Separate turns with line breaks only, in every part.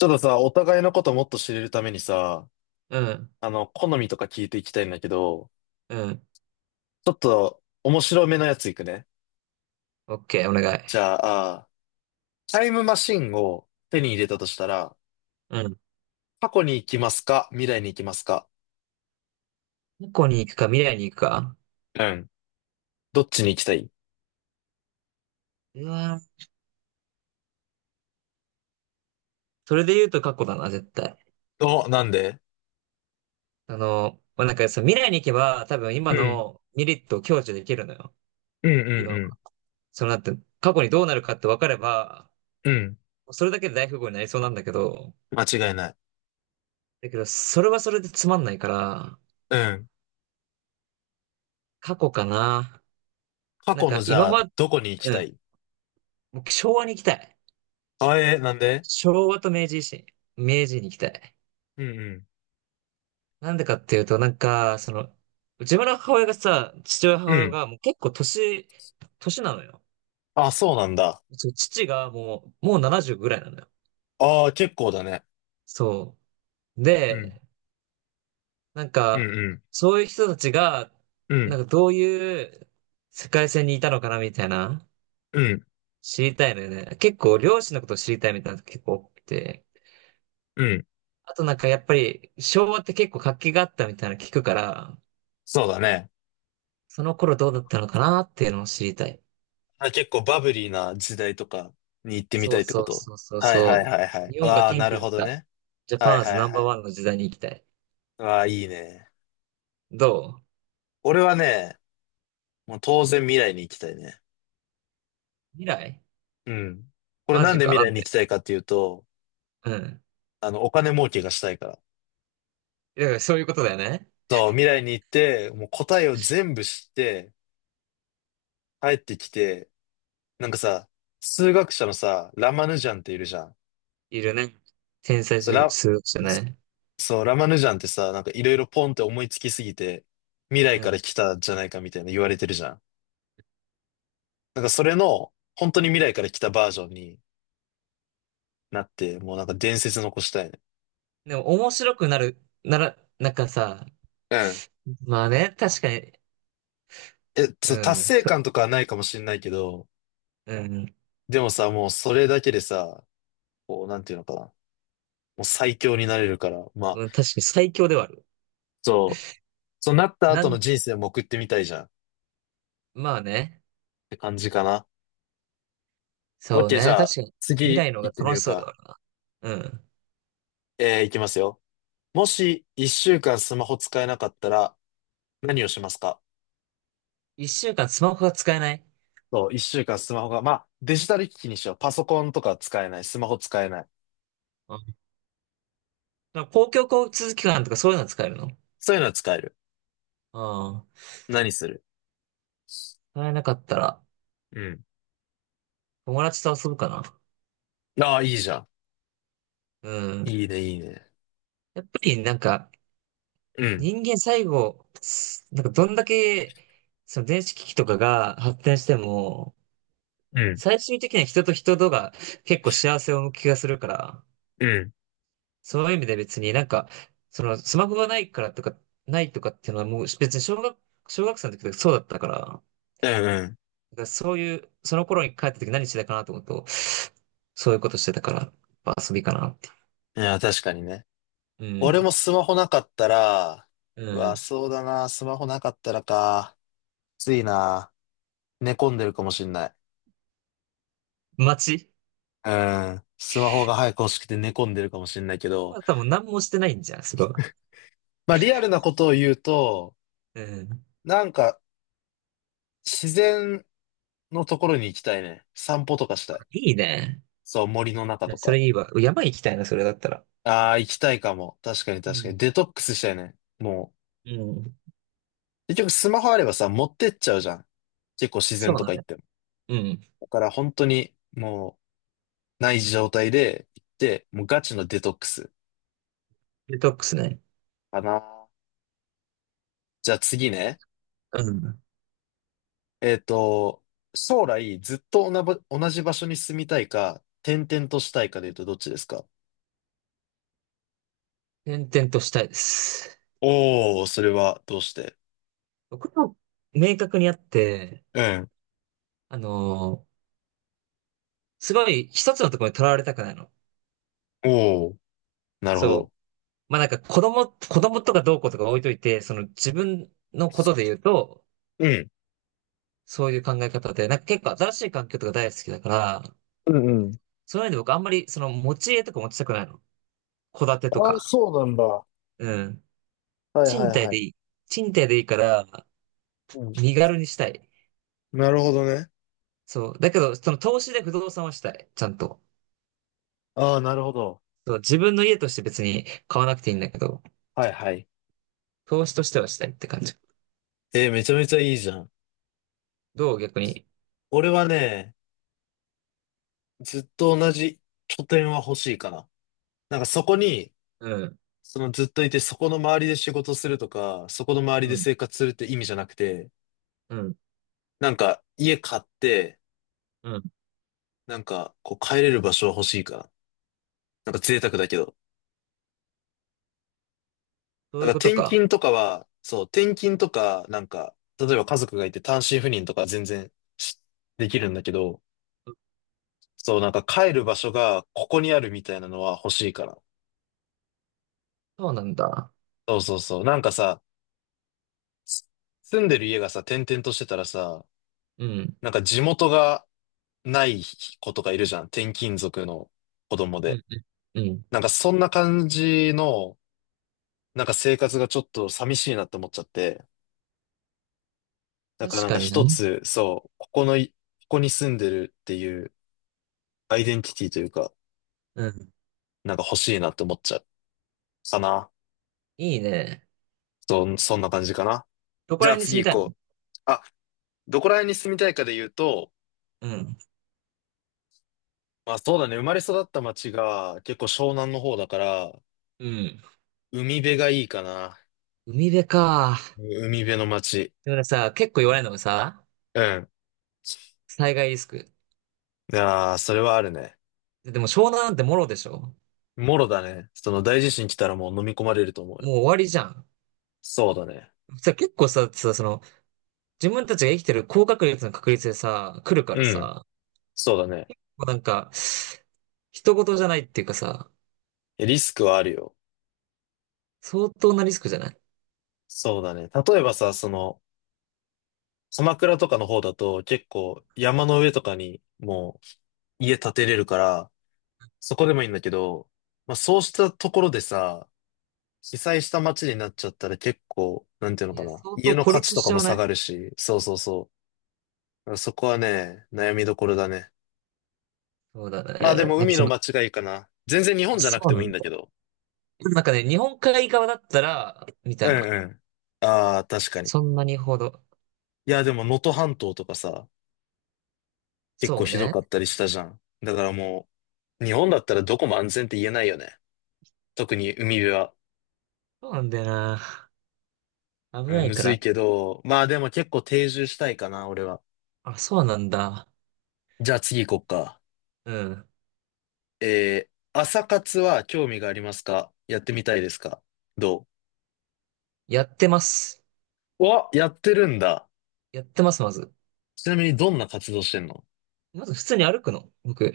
ちょっとさ、お互いのこともっと知れるためにさ、
うん、
好みとか聞いていきたいんだけど、
うん。
ちょっと面白めのやついくね。
オッケー、お願
じ
い。
ゃあ、タイムマシンを手に入れたとしたら、
うん。
過去に行きますか未来に行きますか？
過去に行くか、未来に行くか。
うん。どっちに行きたい？
うわー、それで言うと過去だな、絶対。
お、なんで？
まあ、なんか未来に行けば、多分
う
今
ん。
のメリットを享受できるのよ。
うんうん
今、
う
そのなんて、過去にどうなるかって分かれば、
ん。うん。
それだけで大富豪になりそうなんだけど、
間違いない。
だけど、それはそれでつまんないから、
うん。
過去かな。
過
なん
去の、
か
じ
今
ゃあ、
ま、
どこに行き
う
た
ん。
い？
僕、昭和に行きたい。
あ、なんで？
昭和と明治維新。明治に行きたい。
うん
なんでかっていうと、なんか、自分の母親がさ、父親
う
母
ん。う
親
ん。
がもう結構年なのよ。
あ、そうなんだ。
そう、父がもう70ぐらいなのよ。
ああ、結構だね。
そう。
うん。
で、なん
うん
か、
うん。
そういう人たちが、
う
な
ん。
んかどういう世界線にいたのかなみたいな、
うん。
知りたいのよね。結構両親のことを知りたいみたいなのが結構多くて。
うん。
あとなんかやっぱり昭和って結構活気があったみたいなの聞くから、
そうだね。
その頃どうだったのかなっていうのを知りたい。
あ、結構バブリーな時代とかに行ってみ
そ
た
う
いって
そ
こ
う
と？
そうそう
はいはい
そ
はいは
う。
い。
日本が
わあ、
元
な
気
る
だっ
ほど
た。
ね。
ジャ
は
パン
い
アズ
はい
ナンバ
は
ー
い。
ワンの時代に行きたい。
わあ、いいね。
どう？
俺はね、もう当然未来に行きたいね。
未来
うん。これ
マ
なん
ジ
で
か
未
な
来
ん
に行
て。
きたいかっていうと、
うん。
お金儲けがしたいから。
だからそういうことだよね。
そう、未来に行って、もう答えを全部知って、帰ってきて、なんかさ、数学者のさ、ラマヌジャンっているじゃん。
いるね。天才
そう、
数
ラ、
学者ね。
そう、ラマヌジャンってさ、なんかいろいろポンって思いつきすぎて、未来
う
から
ん。
来たじゃないかみたいな言われてるじゃん。なんかそれの、本当に未来から来たバージョンになって、もうなんか伝説残したいね。
でも面白くなら、なんかさ、
うん。
まあね、確かに、
え、そう、
う
達
ん、
成
そ
感とかはないかもしれないけど、
うん、
でもさ、もうそれだけでさ、こう、なんていうのかな。もう最強になれるから、まあ、
うん、確かに最強ではある。
そう、そうなった
な
後の
ん、
人生も送ってみたいじゃんっ
まあね、
て感じかな。オッ
そう
ケー、じ
ね、
ゃ
確
あ、
かに未
次
来の方
行って
が
み
楽
る
しそうで
か。
はあるな。うん。
いきますよ。もし、一週間スマホ使えなかったら、何をしますか？
一週間スマホが使えない。
そう、一週間スマホが、まあ、デジタル機器にしよう。パソコンとか使えない。スマホ使えない。
なんか公共交通機関とかそういうの使えるの？
そういうのは使える。
ああ、
何する？
使えなかったら、
うん。
友達と遊ぶかな。
ああ、いいじゃん。
うん。
いいね、いいね。
やっぱりなんか、
うん。
人間最後、なんかどんだけ、その電子機器とかが発展しても、
うん。
最終的には人と人とが結構幸せを向く気がするから、
うん。
そういう意味で別になんか、そのスマホがないからとか、ないとかっていうのはもう別に小学生の時とかそうだったから、
うんう
だからそういう、その頃に帰った時何してたかなと思うと、そういうことしてたから、やっぱ遊びかなって。
ん。いや、確かにね。
う
俺
ん。
もスマホなかったら、う
う
わ、
ん。
そうだな。スマホなかったらか。きついな。寝込んでるかもしんない。
街、
うん。スマホが早く欲しくて寝込んでるかもしんないけど、
まあ多分何もしてないんじゃん、それは。
まあ、リアルなことを言うと、
うん。
なんか、自然のところに行きたいね。散歩とかしたい。
いいね。
そう、森の中と
そ
か。
れいいわ。山行きたいな、それだったら。
ああ、行きたいかも。確かに
う
確かに。
ん。
デトックスしたいね。も
うん。
う、結局スマホあればさ、持ってっちゃうじゃん。結構自
そう
然
な
と
の
か行っ
ね。
ても。
うん。
だから本当に、もう、ない状態で行って、もうガチのデトックス
デトックスね。
かな。じゃあ次ね。
うん。
えっと、将来ずっと同じ場所に住みたいか、転々としたいかで言うとどっちですか？
転々としたいです。
おー、それはどうして？
僕も明確にあって、
うん。
あのーすごい一つのところにとらわれたくないの。
おー、なるほ
そ
ど。
う。まあなんか子供とかどうこうとか置いといて、その自分のことで言うと、
うん。
そういう考え方で、なんか結構新しい環境とか大好きだから、
うんうん。
そういうので僕あんまりその持ち家とか持ちたくないの。戸建てと
ああ、
か。
そうなんだ。は
うん。
いはい
賃貸
は
で
い。
いい。賃貸でいいから、
うん。
身軽にしたい。
なるほどね。
そう。だけど、その投資で不動産はしたい。ちゃんと。
ああ、なるほど。
そう、自分の家として別に買わなくていいんだけど、
はいはい。
投資としてはしたいって感じ。
めちゃめちゃいいじゃん。
どう？逆に。
俺はね、ずっと同じ拠点は欲しいかな。なんかそこに、
うん。
そのずっといて、そこの周りで仕事するとか、そこの周り
う
で
ん。
生活するって意味じゃなくて、
うん。
なんか家買って、
うん。
なんかこう帰れる場所は欲しいかな。なんか贅沢だけど。
そう
だか
い
ら
うこと
転
か。
勤とかは、そう、転勤とか、なんか、例えば家族がいて単身赴任とか全然しできるんだけど、そう、なんか帰る場所がここにあるみたいなのは欲しいから。
そうなんだ。
そうそうそう。なんかさ、す住んでる家がさ、転々としてたらさ、
うん。
なんか地元がない子とかいるじゃん。転勤族の子供
う
で。
ん、うん。うん、
なんかそんな感じの、なんか生活がちょっと寂しいなって思っちゃって。だ
確
からなんか
かにな。
一つ、そう、ここのい、ここに住んでるっていう、アイデンティティというか、
うん。
なんか欲しいなって思っちゃう。かな。
いいね。
そんな感じかな。
どこ
じ
ら
ゃあ
辺に住
次
み
行
たいの？
こう。あ、どこら辺に住みたいかで言うと、
うん。
まあそうだね、生まれ育った町が結構湘南の方だから、
うん。
海辺がいいかな。
海辺か。
海辺の町。
でもねさ、結構言われるのがさ、
うん。
災害リスク。
いやー、それはあるね。
でも湘南なんてもろでしょ？
もろだね。その大地震来たらもう飲み込まれると思う
も
よ。
う終わりじゃん。
そうだね。
結構さ、自分たちが生きてる高確率の確率でさ、来るか
う
ら
ん。
さ、
そうだね。
もうなんか、人事じゃないっていうかさ、
リスクはあるよ。
相当なリスクじゃない？
そうだね。例えばさ、その、鎌倉とかの方だと結構山の上とかにもう家建てれるから、そこでもいいんだけど、まあそうしたところでさ、被災した街になっちゃったら結構、なんていうの
い
か
や、
な、
相
家
当
の
孤
価値
立
と
し
か
ちゃ
も
わ
下
ない？
がるし、そうそうそう。だからそこはね、悩みどころだね。
そうだ
まあ
ね。
でも
なんか
海
そ
の
の、
街がいいかな。全然日本
あ、
じゃなく
そう
ても
な
いい
ん
ん
だ。
だけど。
なんかね、日本海側だったら、みた
う
い
ん
な。
うん。ああ、確かに。
そんなにほど。
いやでも能登半島とかさ、結構
そう
ひど
ね。
かったりしたじゃん。だからもう、日本だったらどこも安全って言えないよね。特に海辺は。
そうなんだよな。危
う
な
ん、
い
む
か
ずい
ら。
けど、まあでも結構定住したいかな、俺は。
あ、そうなんだ。
じゃあ次行こっか。
うん。
えー、朝活は興味がありますか？やってみたいですか？ど
やってます。
うわ、やってるんだ。
やってます、まず。
ちなみにどんな活動してんの？
まず普通に歩くの。僕。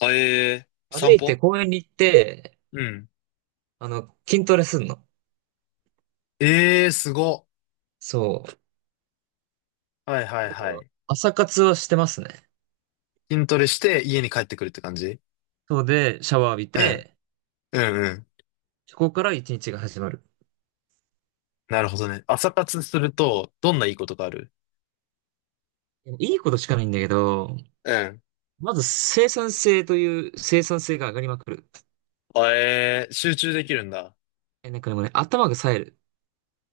あ、
歩
散
いて
歩？
公園に行って、
うん。
筋トレすんの。
ええー、すご。
そう。
はいはい
だか
は
ら、
い。
朝活はしてますね。
筋トレして家に帰ってくるって感じ？
そうで、シャワー浴び
うん。
て、
うんうん。
そこから一日が始まる。
なるほどね。朝活すると、どんないいことがある？
いいことしかないんだけど、
うん。
まず生産性という生産性が上がりまくる。
あ、集中できるんだ。
え、なんかでもね、頭が冴える。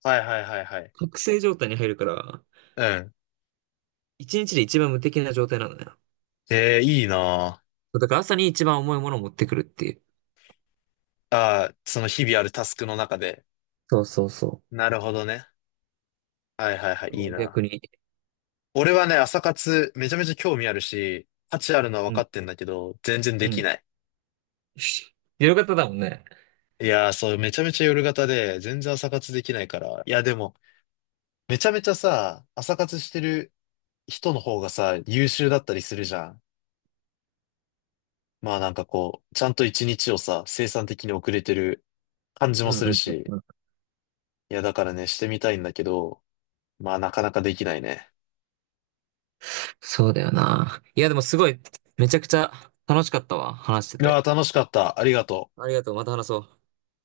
はいはいはいはい。
覚醒状態に入るから、
うん。
一日で一番無敵な状態なんだよ。
ええ、いいなあ。
そうだから朝に一番重いものを持ってくるっていう。
ああ、その日々あるタスクの中で。
そうそうそ
なるほどね。はいはいはい、
う。
い
そ
い
う？
な。
逆に。
俺はね、朝活めちゃめちゃ興味あるし、価値あるのは分
う
か
ん、
ってんだけど、全然
う
でき
ん。
ない。
夜型だもんね。
いやー、そう、めちゃめちゃ夜型で、全然朝活できないから。いや、でも、めちゃめちゃさ、朝活してる人の方がさ、優秀だったりするじゃん。まあなんかこう、ちゃんと一日をさ、生産的に遅れてる感じも
うん
す
う
る
ん
し。
うんうん。
いや、だからね、してみたいんだけど、まあなかなかできないね。
そうだよな。いや、でもすごい、めちゃくちゃ楽しかったわ。話して
いや
て。
ー、楽しかった。ありがとう。
ありがとう。また話そう。